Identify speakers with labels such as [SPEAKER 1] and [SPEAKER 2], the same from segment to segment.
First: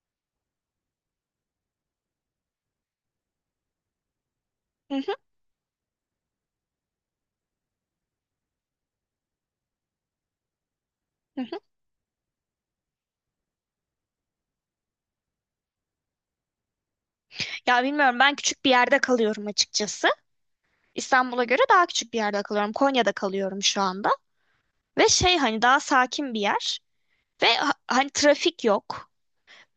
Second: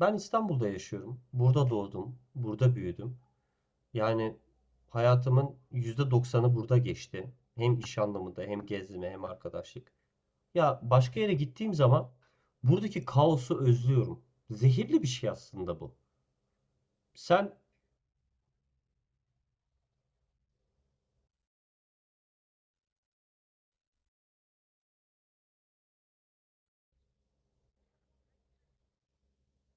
[SPEAKER 1] Ben İstanbul'da yaşıyorum. Burada doğdum, burada büyüdüm. Yani
[SPEAKER 2] Hı hı,
[SPEAKER 1] hayatımın %90'ı burada geçti. Hem iş anlamında, hem gezme, hem arkadaşlık. Ya başka yere
[SPEAKER 2] hı hı.
[SPEAKER 1] gittiğim zaman buradaki kaosu özlüyorum. Zehirli bir şey aslında bu. Sen
[SPEAKER 2] Ya bilmiyorum ben küçük bir yerde kalıyorum açıkçası. İstanbul'a göre daha küçük bir yerde kalıyorum. Konya'da kalıyorum şu anda. Ve şey hani daha sakin bir yer. Ve hani trafik yok.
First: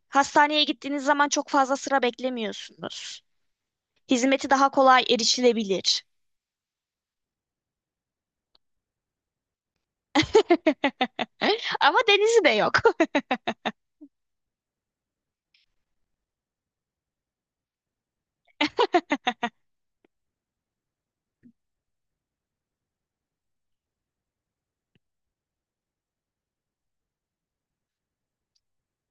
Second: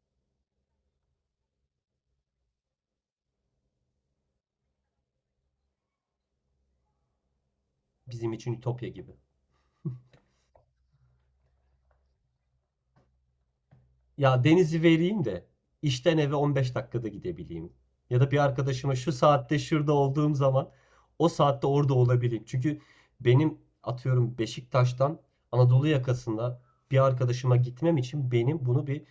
[SPEAKER 2] Hastaneye gittiğiniz zaman çok fazla sıra beklemiyorsunuz. Hizmeti daha kolay erişilebilir.
[SPEAKER 1] Bizim için ütopya gibi.
[SPEAKER 2] Ama denizi de yok.
[SPEAKER 1] Ya denizi vereyim de işten eve 15 dakikada gidebileyim. Ya da bir arkadaşıma şu saatte şurada olduğum zaman o saatte orada olabileyim. Çünkü benim atıyorum Beşiktaş'tan Anadolu yakasında bir arkadaşıma gitmem için benim bunu bir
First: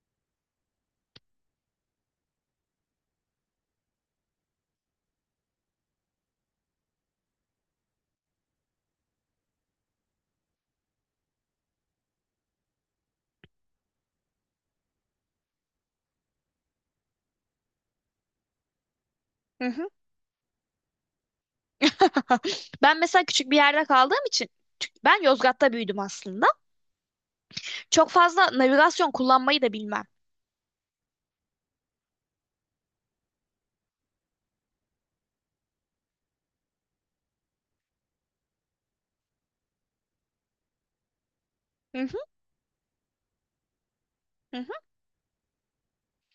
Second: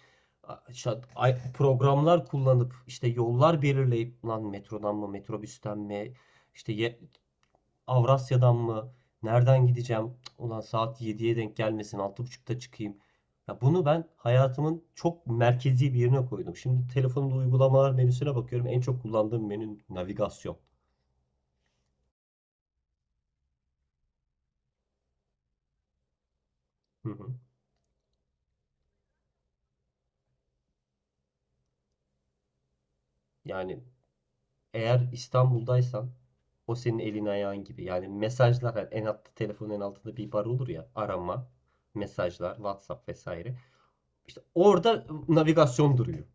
[SPEAKER 1] işte programlar kullanıp işte yollar belirleyip lan metrodan mı metrobüsten mi işte Avrasya'dan mı? Nereden gideceğim? Ulan saat 7'ye denk gelmesin. Altı buçukta çıkayım. Ya bunu ben hayatımın çok merkezi bir yerine koydum. Şimdi telefonumda uygulamalar menüsüne bakıyorum. En çok kullandığım
[SPEAKER 2] Hı
[SPEAKER 1] menü
[SPEAKER 2] hı.
[SPEAKER 1] navigasyon.
[SPEAKER 2] Ben mesela küçük bir yerde kaldığım için ben Yozgat'ta büyüdüm aslında.
[SPEAKER 1] Hı hı.
[SPEAKER 2] Çok fazla navigasyon kullanmayı da bilmem.
[SPEAKER 1] Yani eğer İstanbul'daysan o senin elin ayağın gibi. Yani mesajlar, hani en altta, telefonun en altında bir bar olur ya, arama,
[SPEAKER 2] Hı hı,
[SPEAKER 1] mesajlar, WhatsApp vesaire. İşte
[SPEAKER 2] hı hı.
[SPEAKER 1] orada navigasyon duruyor.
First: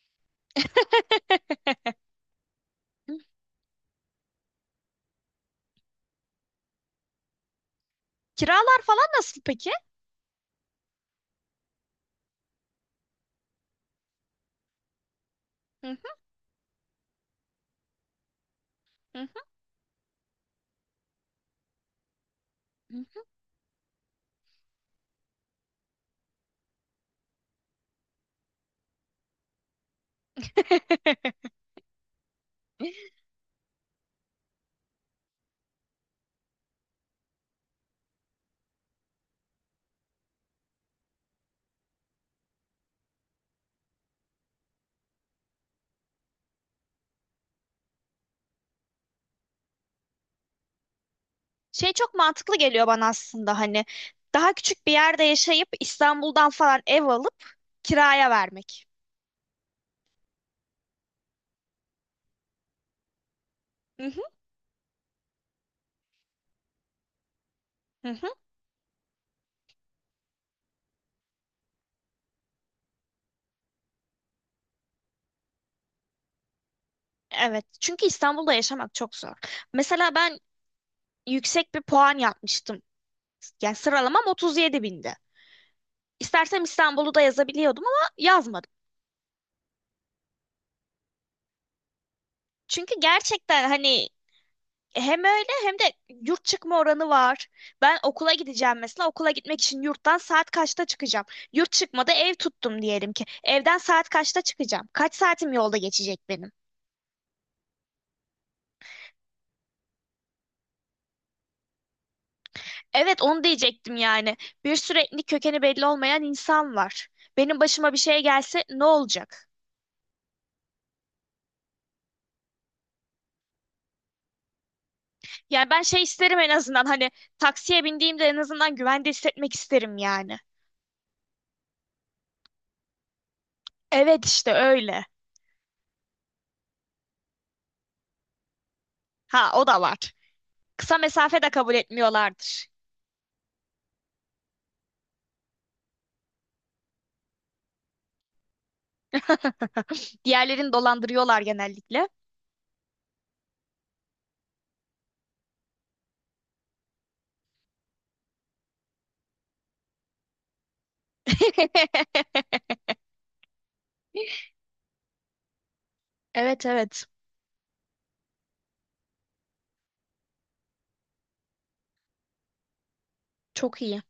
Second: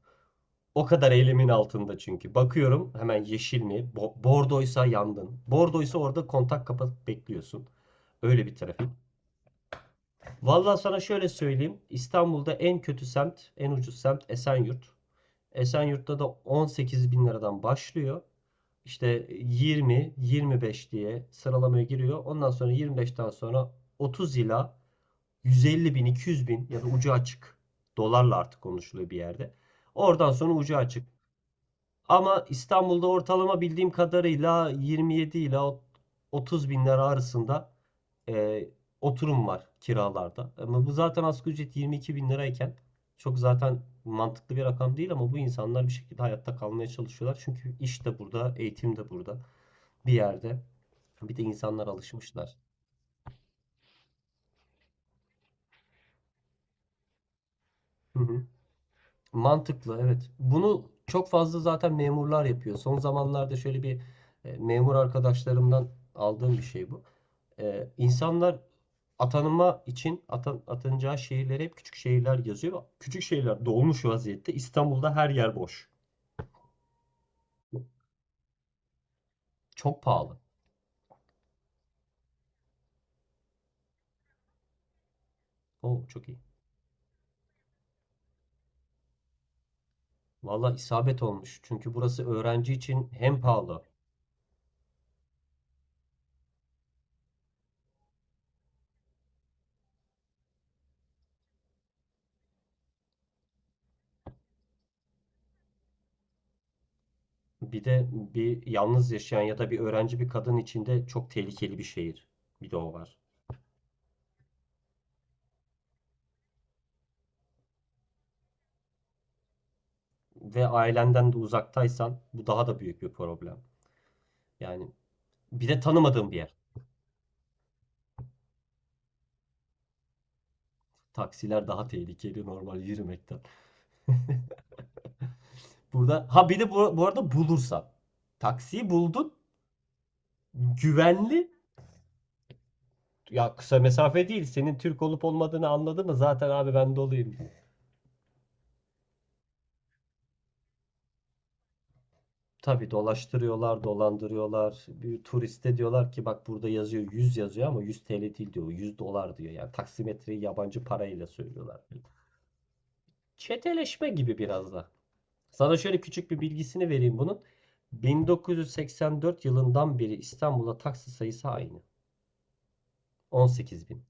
[SPEAKER 1] O kadar elimin altında çünkü. Bakıyorum hemen: yeşil mi? Bordoysa yandın. Bordoysa orada kontak kapatıp bekliyorsun. Öyle bir
[SPEAKER 2] Kiralar
[SPEAKER 1] trafik.
[SPEAKER 2] falan nasıl peki?
[SPEAKER 1] Vallahi sana şöyle söyleyeyim, İstanbul'da en kötü semt, en ucuz semt Esenyurt.
[SPEAKER 2] Hı hı,
[SPEAKER 1] Esenyurt'ta da 18 bin liradan başlıyor.
[SPEAKER 2] hı
[SPEAKER 1] İşte 20, 25 diye sıralamaya giriyor. Ondan sonra
[SPEAKER 2] hı.
[SPEAKER 1] 25'ten sonra 30 ila 150 bin, 200 bin ya da ucu açık, dolarla artık konuşuluyor bir yerde. Oradan sonra ucu açık. Ama İstanbul'da ortalama, bildiğim kadarıyla, 27 ile 30 binler arasında e, oturum var kiralarda. Ama bu zaten, asgari ücret 22 bin lirayken, çok zaten mantıklı bir rakam değil, ama bu insanlar bir şekilde hayatta kalmaya çalışıyorlar. Çünkü iş de burada, eğitim de burada bir yerde. Bir de insanlar
[SPEAKER 2] Şey çok
[SPEAKER 1] alışmışlar.
[SPEAKER 2] mantıklı geliyor bana aslında hani daha küçük bir yerde yaşayıp İstanbul'dan falan ev alıp
[SPEAKER 1] Hı
[SPEAKER 2] kiraya
[SPEAKER 1] hı.
[SPEAKER 2] vermek.
[SPEAKER 1] Mantıklı, evet. Bunu çok fazla zaten memurlar yapıyor. Son zamanlarda şöyle bir
[SPEAKER 2] Hı hı,
[SPEAKER 1] memur arkadaşlarımdan aldığım bir şey bu.
[SPEAKER 2] hı hı.
[SPEAKER 1] İnsanlar atanma için atanacağı şehirlere hep küçük şehirler yazıyor. Küçük şehirler dolmuş vaziyette. İstanbul'da her yer boş.
[SPEAKER 2] Evet, çünkü İstanbul'da yaşamak çok zor.
[SPEAKER 1] Çok
[SPEAKER 2] Mesela
[SPEAKER 1] pahalı.
[SPEAKER 2] ben yüksek bir puan yapmıştım. Yani sıralamam 37 bindi.
[SPEAKER 1] O çok iyi.
[SPEAKER 2] İstersem İstanbul'u da yazabiliyordum ama yazmadım.
[SPEAKER 1] Valla isabet olmuş. Çünkü burası öğrenci
[SPEAKER 2] Çünkü
[SPEAKER 1] için hem
[SPEAKER 2] gerçekten
[SPEAKER 1] pahalı,
[SPEAKER 2] hani hem öyle hem de yurt çıkma oranı var. Ben okula gideceğim mesela. Okula gitmek için yurttan saat kaçta çıkacağım? Yurt çıkmada ev tuttum diyelim ki. Evden saat kaçta çıkacağım? Kaç saatim yolda geçecek benim?
[SPEAKER 1] bir de bir yalnız yaşayan ya da bir öğrenci bir kadın için de çok tehlikeli bir şehir. Bir de o var.
[SPEAKER 2] Evet onu diyecektim yani. Bir sürü etnik kökeni belli olmayan insan var. Benim başıma bir şey gelse ne olacak?
[SPEAKER 1] Ve ailenden de uzaktaysan, bu daha da büyük bir problem. Yani bir
[SPEAKER 2] Yani
[SPEAKER 1] de
[SPEAKER 2] ben şey
[SPEAKER 1] tanımadığın bir
[SPEAKER 2] isterim en
[SPEAKER 1] yer.
[SPEAKER 2] azından hani taksiye bindiğimde en azından güvende hissetmek isterim yani.
[SPEAKER 1] Taksiler daha tehlikeli normal yürümekten.
[SPEAKER 2] Evet işte öyle.
[SPEAKER 1] Burada ha, bir de bu arada bulursan. Taksiyi buldun.
[SPEAKER 2] Ha o da var. Kısa mesafe
[SPEAKER 1] Güvenli.
[SPEAKER 2] de kabul etmiyorlardır.
[SPEAKER 1] Ya kısa mesafe değil, senin Türk olup olmadığını anladı mı? Zaten abi, ben dolayım.
[SPEAKER 2] Diğerlerini dolandırıyorlar genellikle.
[SPEAKER 1] Tabii dolaştırıyorlar, dolandırıyorlar. Bir turiste diyorlar ki, bak burada yazıyor, 100 yazıyor ama 100 TL değil diyor. 100 dolar diyor. Yani taksimetreyi yabancı parayla söylüyorlar. Çeteleşme gibi biraz da. Sana şöyle küçük bir
[SPEAKER 2] Evet
[SPEAKER 1] bilgisini
[SPEAKER 2] evet.
[SPEAKER 1] vereyim bunun. 1984 yılından beri İstanbul'da taksi sayısı aynı.
[SPEAKER 2] Çok
[SPEAKER 1] 18
[SPEAKER 2] iyi.
[SPEAKER 1] bin.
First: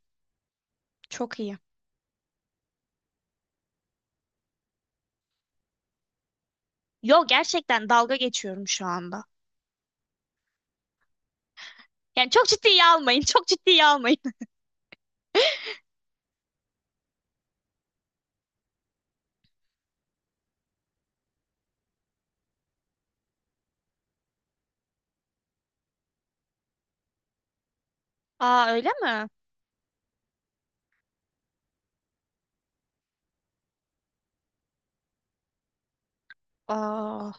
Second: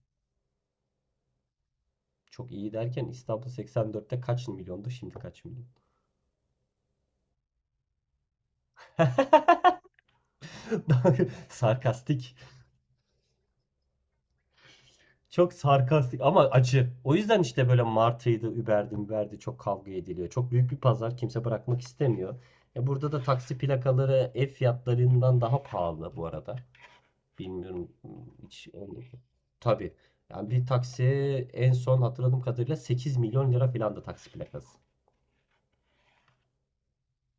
[SPEAKER 2] Çok iyi.
[SPEAKER 1] Çok iyi derken, İstanbul 84'te kaç milyondu, şimdi kaç milyon?
[SPEAKER 2] Yo gerçekten dalga geçiyorum şu anda. Yani
[SPEAKER 1] Sarkastik.
[SPEAKER 2] çok ciddiye almayın. Çok ciddiye almayın.
[SPEAKER 1] Çok sarkastik ama acı. O yüzden işte böyle Martı'ydı, Uber'di, çok kavga ediliyor. Çok büyük bir pazar, kimse bırakmak istemiyor. E burada da taksi plakaları ev fiyatlarından daha pahalı bu arada. Bilmiyorum
[SPEAKER 2] Aa
[SPEAKER 1] hiç.
[SPEAKER 2] öyle mi?
[SPEAKER 1] Tabii. Yani bir taksi, en son hatırladığım kadarıyla, 8 milyon lira falan da taksi plakası.
[SPEAKER 2] Aa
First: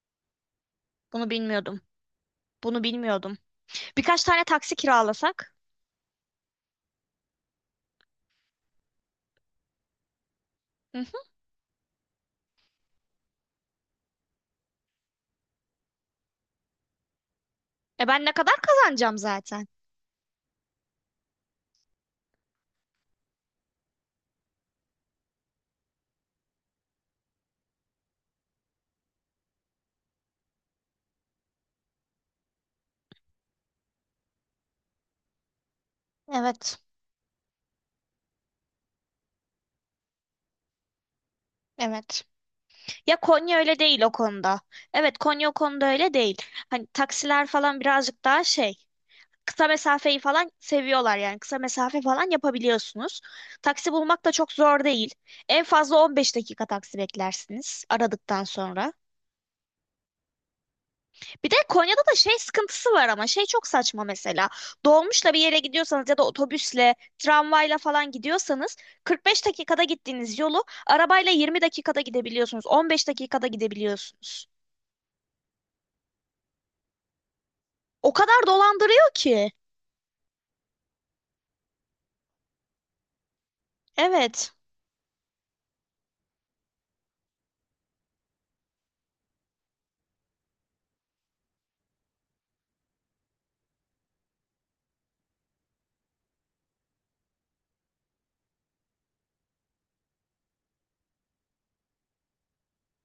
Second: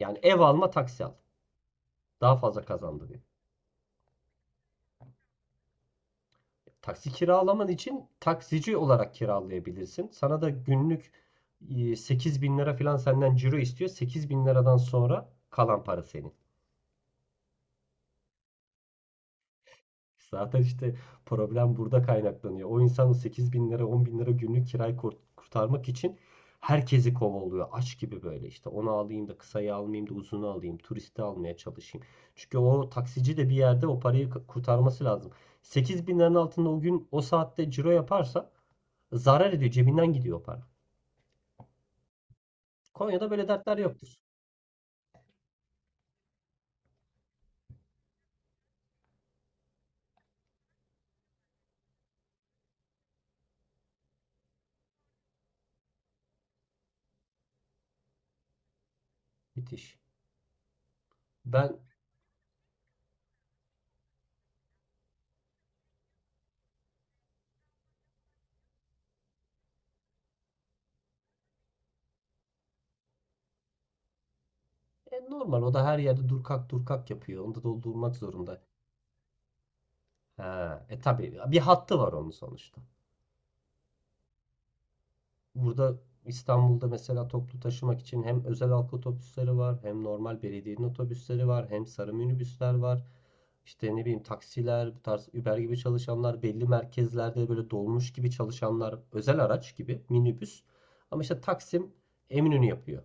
[SPEAKER 1] Yani ev alma, taksi al.
[SPEAKER 2] bunu bilmiyordum.
[SPEAKER 1] Daha fazla
[SPEAKER 2] Bunu
[SPEAKER 1] kazandırıyor.
[SPEAKER 2] bilmiyordum. Birkaç tane taksi kiralasak.
[SPEAKER 1] Taksi kiralaman için taksici olarak kiralayabilirsin. Sana da
[SPEAKER 2] Hı
[SPEAKER 1] günlük
[SPEAKER 2] hı.
[SPEAKER 1] 8 bin lira falan senden ciro istiyor. 8 bin liradan sonra kalan para senin.
[SPEAKER 2] E ben ne kadar kazanacağım zaten?
[SPEAKER 1] Zaten işte problem burada kaynaklanıyor. O insan, o 8 bin lira, 10 bin lira günlük kirayı kurtarmak için herkesi kovalıyor. Aç gibi böyle, işte onu alayım da kısayı almayayım da uzunu alayım, turisti almaya çalışayım. Çünkü o taksici de bir yerde o parayı kurtarması lazım. 8 bin liranın altında o
[SPEAKER 2] Evet.
[SPEAKER 1] gün o saatte ciro yaparsa zarar ediyor. Cebinden gidiyor o para.
[SPEAKER 2] Evet. Ya
[SPEAKER 1] Konya'da böyle
[SPEAKER 2] Konya
[SPEAKER 1] dertler
[SPEAKER 2] öyle değil o
[SPEAKER 1] yoktur.
[SPEAKER 2] konuda. Evet Konya o konuda öyle değil. Hani taksiler falan birazcık daha şey. Kısa mesafeyi falan seviyorlar yani. Kısa mesafe falan yapabiliyorsunuz. Taksi bulmak da çok zor değil. En fazla 15 dakika taksi beklersiniz aradıktan sonra.
[SPEAKER 1] Müthiş.
[SPEAKER 2] Bir de
[SPEAKER 1] Ben
[SPEAKER 2] Konya'da da şey sıkıntısı var ama şey çok saçma mesela. Dolmuşla bir yere gidiyorsanız ya da otobüsle, tramvayla falan gidiyorsanız 45 dakikada gittiğiniz yolu arabayla 20 dakikada gidebiliyorsunuz. 15 dakikada gidebiliyorsunuz.
[SPEAKER 1] Normal, o da her yerde dur kalk dur kalk yapıyor. Onda da
[SPEAKER 2] O
[SPEAKER 1] durmak
[SPEAKER 2] kadar
[SPEAKER 1] zorunda.
[SPEAKER 2] dolandırıyor ki.
[SPEAKER 1] Ha, tabii bir hattı var onun sonuçta.
[SPEAKER 2] Evet.
[SPEAKER 1] Burada, İstanbul'da mesela, toplu taşımak için hem özel halk otobüsleri var, hem normal belediyenin otobüsleri var, hem sarı minibüsler var. İşte ne bileyim, taksiler, bu tarz Uber gibi çalışanlar, belli merkezlerde böyle dolmuş gibi çalışanlar, özel araç gibi minibüs. Ama işte Taksim Eminönü yapıyor.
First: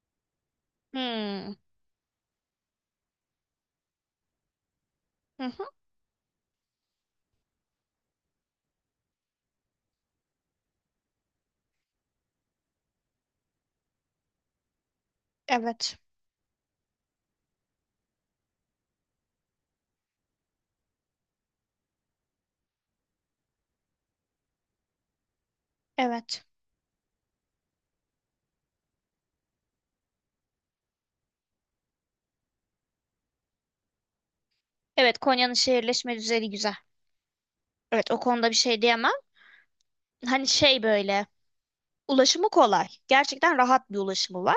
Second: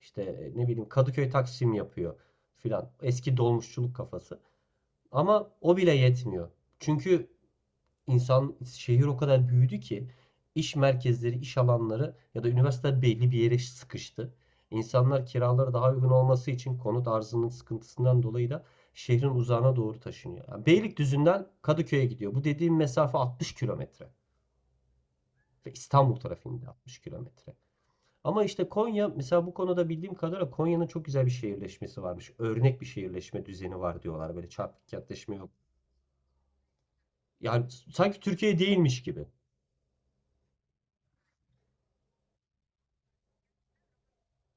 [SPEAKER 1] İşte ne bileyim Kadıköy
[SPEAKER 2] Hmm.
[SPEAKER 1] Taksim yapıyor filan. Eski dolmuşçuluk kafası.
[SPEAKER 2] Hı
[SPEAKER 1] Ama
[SPEAKER 2] hı.
[SPEAKER 1] o bile yetmiyor. Çünkü insan, şehir o kadar büyüdü ki, iş merkezleri, iş alanları ya da üniversiteler belli bir yere sıkıştı. İnsanlar kiraları daha
[SPEAKER 2] Evet.
[SPEAKER 1] uygun olması için, konut arzının sıkıntısından dolayı da, şehrin uzağına doğru taşınıyor. Yani Beylikdüzü'nden Kadıköy'e gidiyor. Bu dediğim mesafe 60 kilometre ve İstanbul
[SPEAKER 2] Evet.
[SPEAKER 1] trafiğinde 60 kilometre. Ama işte Konya mesela, bu konuda bildiğim kadarıyla Konya'nın çok güzel bir şehirleşmesi varmış. Örnek bir şehirleşme düzeni var diyorlar. Böyle çarpık
[SPEAKER 2] Evet
[SPEAKER 1] yaklaşımı yok.
[SPEAKER 2] Konya'nın şehirleşme düzeni güzel.
[SPEAKER 1] Yani
[SPEAKER 2] Evet
[SPEAKER 1] sanki
[SPEAKER 2] o konuda bir
[SPEAKER 1] Türkiye
[SPEAKER 2] şey
[SPEAKER 1] değilmiş
[SPEAKER 2] diyemem.
[SPEAKER 1] gibi.
[SPEAKER 2] Hani şey böyle ulaşımı kolay. Gerçekten rahat bir ulaşımı var.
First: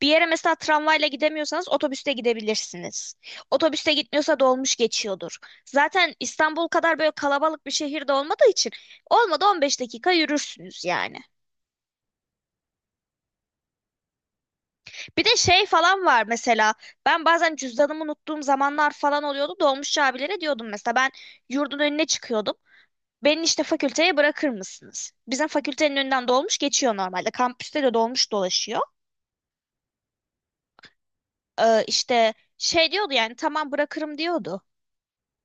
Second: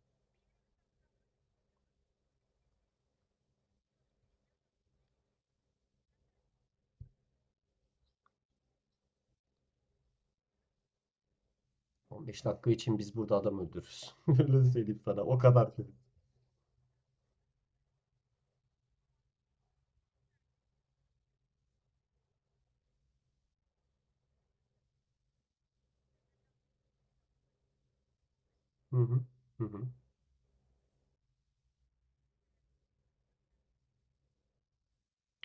[SPEAKER 2] Bir yere mesela tramvayla gidemiyorsanız otobüste gidebilirsiniz. Otobüste gitmiyorsa dolmuş geçiyordur. Zaten İstanbul kadar böyle kalabalık bir şehirde olmadığı için olmadı 15 dakika yürürsünüz yani.
[SPEAKER 1] 15 dakika için biz burada adam öldürürüz. Öyle söyleyeyim sana.
[SPEAKER 2] Bir de
[SPEAKER 1] O
[SPEAKER 2] şey
[SPEAKER 1] kadar kötü.
[SPEAKER 2] falan var mesela. Ben bazen cüzdanımı unuttuğum zamanlar falan oluyordu. Dolmuşçu abilere diyordum mesela ben yurdun önüne çıkıyordum. Beni işte fakülteye bırakır mısınız? Bizim fakültenin önünden dolmuş geçiyor normalde. Kampüste de dolmuş dolaşıyor.
[SPEAKER 1] Hı hı. Hı hı.
[SPEAKER 2] İşte şey diyordu yani tamam bırakırım diyordu.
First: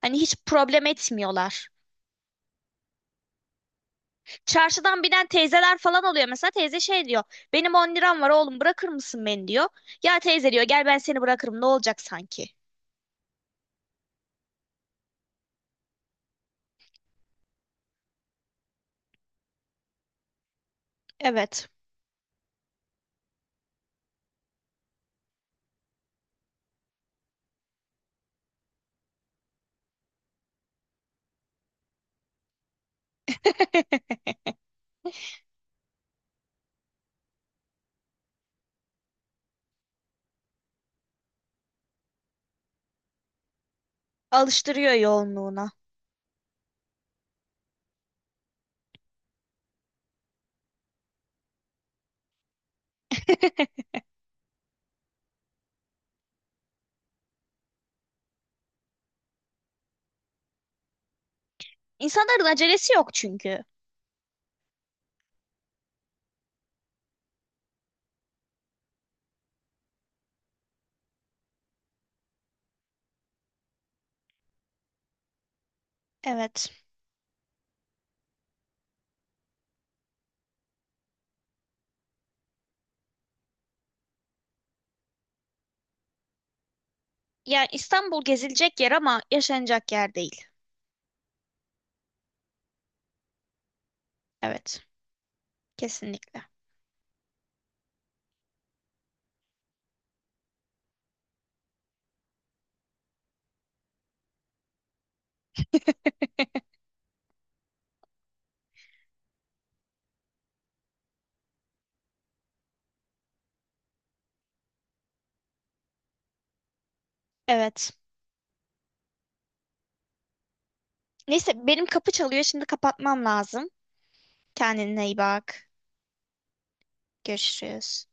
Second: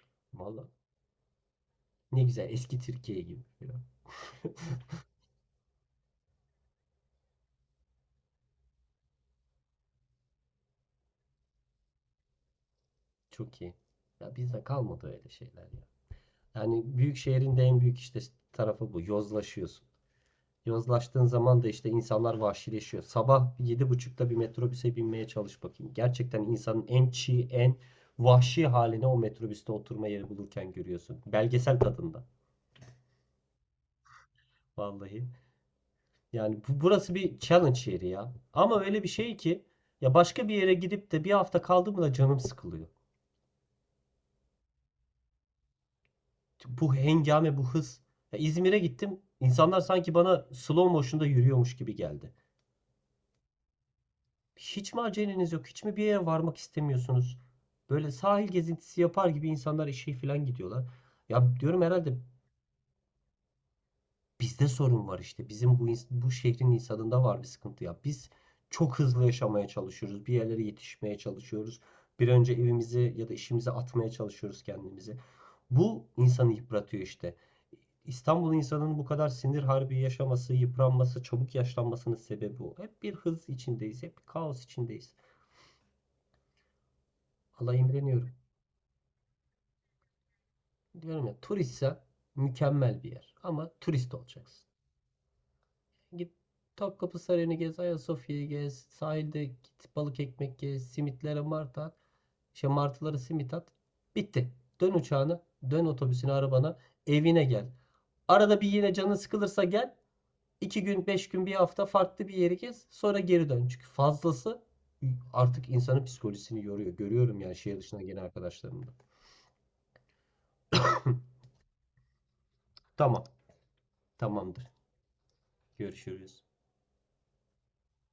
[SPEAKER 2] Hani hiç
[SPEAKER 1] Valla.
[SPEAKER 2] problem etmiyorlar.
[SPEAKER 1] Ne güzel, eski Türkiye gibi. Ya.
[SPEAKER 2] Çarşıdan binen teyzeler falan oluyor mesela. Teyze şey diyor. Benim 10 liram var oğlum bırakır mısın beni diyor. Ya teyze diyor gel ben seni bırakırım ne olacak sanki.
[SPEAKER 1] Çok iyi. Ya bizde kalmadı öyle şeyler ya. Yani büyük şehrin de en büyük işte tarafı bu: yozlaşıyorsun. Yozlaştığın zaman da
[SPEAKER 2] Evet.
[SPEAKER 1] işte insanlar vahşileşiyor. Sabah yedi buçukta bir metrobüse binmeye çalış bakayım. Gerçekten insanın en çiğ, en vahşi haline o metrobüste oturma yeri bulurken görüyorsun. Belgesel tadında. Vallahi. Yani burası bir challenge yeri ya. Ama öyle bir şey ki, ya başka bir yere gidip de bir hafta kaldım mı da canım sıkılıyor.
[SPEAKER 2] Alıştırıyor yoğunluğuna.
[SPEAKER 1] Bu hengame, bu hız. Ya İzmir'e gittim. İnsanlar sanki bana slow motion'da yürüyormuş gibi geldi. Hiç mi aceleniz yok? Hiç mi bir yere varmak istemiyorsunuz? Böyle sahil gezintisi yapar gibi insanlar işe falan gidiyorlar. Ya diyorum, herhalde
[SPEAKER 2] İnsanların acelesi yok çünkü.
[SPEAKER 1] bizde sorun var işte. Bizim bu şehrin insanında var bir sıkıntı ya. Biz çok hızlı yaşamaya çalışıyoruz. Bir yerlere yetişmeye çalışıyoruz. Bir önce evimizi ya da işimizi atmaya çalışıyoruz kendimizi. Bu insanı
[SPEAKER 2] Evet.
[SPEAKER 1] yıpratıyor işte. İstanbul insanının bu kadar sinir harbi yaşaması, yıpranması, çabuk yaşlanmasının sebebi o. Hep bir hız içindeyiz, hep bir kaos içindeyiz.
[SPEAKER 2] Yani
[SPEAKER 1] Allah'a
[SPEAKER 2] İstanbul
[SPEAKER 1] imreniyorum.
[SPEAKER 2] gezilecek yer ama yaşanacak yer değil.
[SPEAKER 1] Diyorum ya, turistsen mükemmel bir yer, ama turist olacaksın.
[SPEAKER 2] Evet.
[SPEAKER 1] Git
[SPEAKER 2] Kesinlikle.
[SPEAKER 1] Topkapı Sarayı'nı gez, Ayasofya'yı gez, sahilde git balık ekmek gez, simitlere mart at, şey martılara simit at. Bitti. Dön uçağına, dön otobüsüne, arabana, evine gel. Arada bir yine canın sıkılırsa gel. İki gün, beş gün, bir hafta farklı bir yeri gez. Sonra geri dön. Çünkü fazlası artık insanın psikolojisini yoruyor. Görüyorum yani şehir
[SPEAKER 2] Evet.
[SPEAKER 1] dışına gelen arkadaşlarımda.
[SPEAKER 2] Neyse benim kapı çalıyor. Şimdi
[SPEAKER 1] Tamam,
[SPEAKER 2] kapatmam lazım.
[SPEAKER 1] tamamdır.
[SPEAKER 2] Kendine iyi bak.
[SPEAKER 1] Görüşürüz.
[SPEAKER 2] Görüşürüz.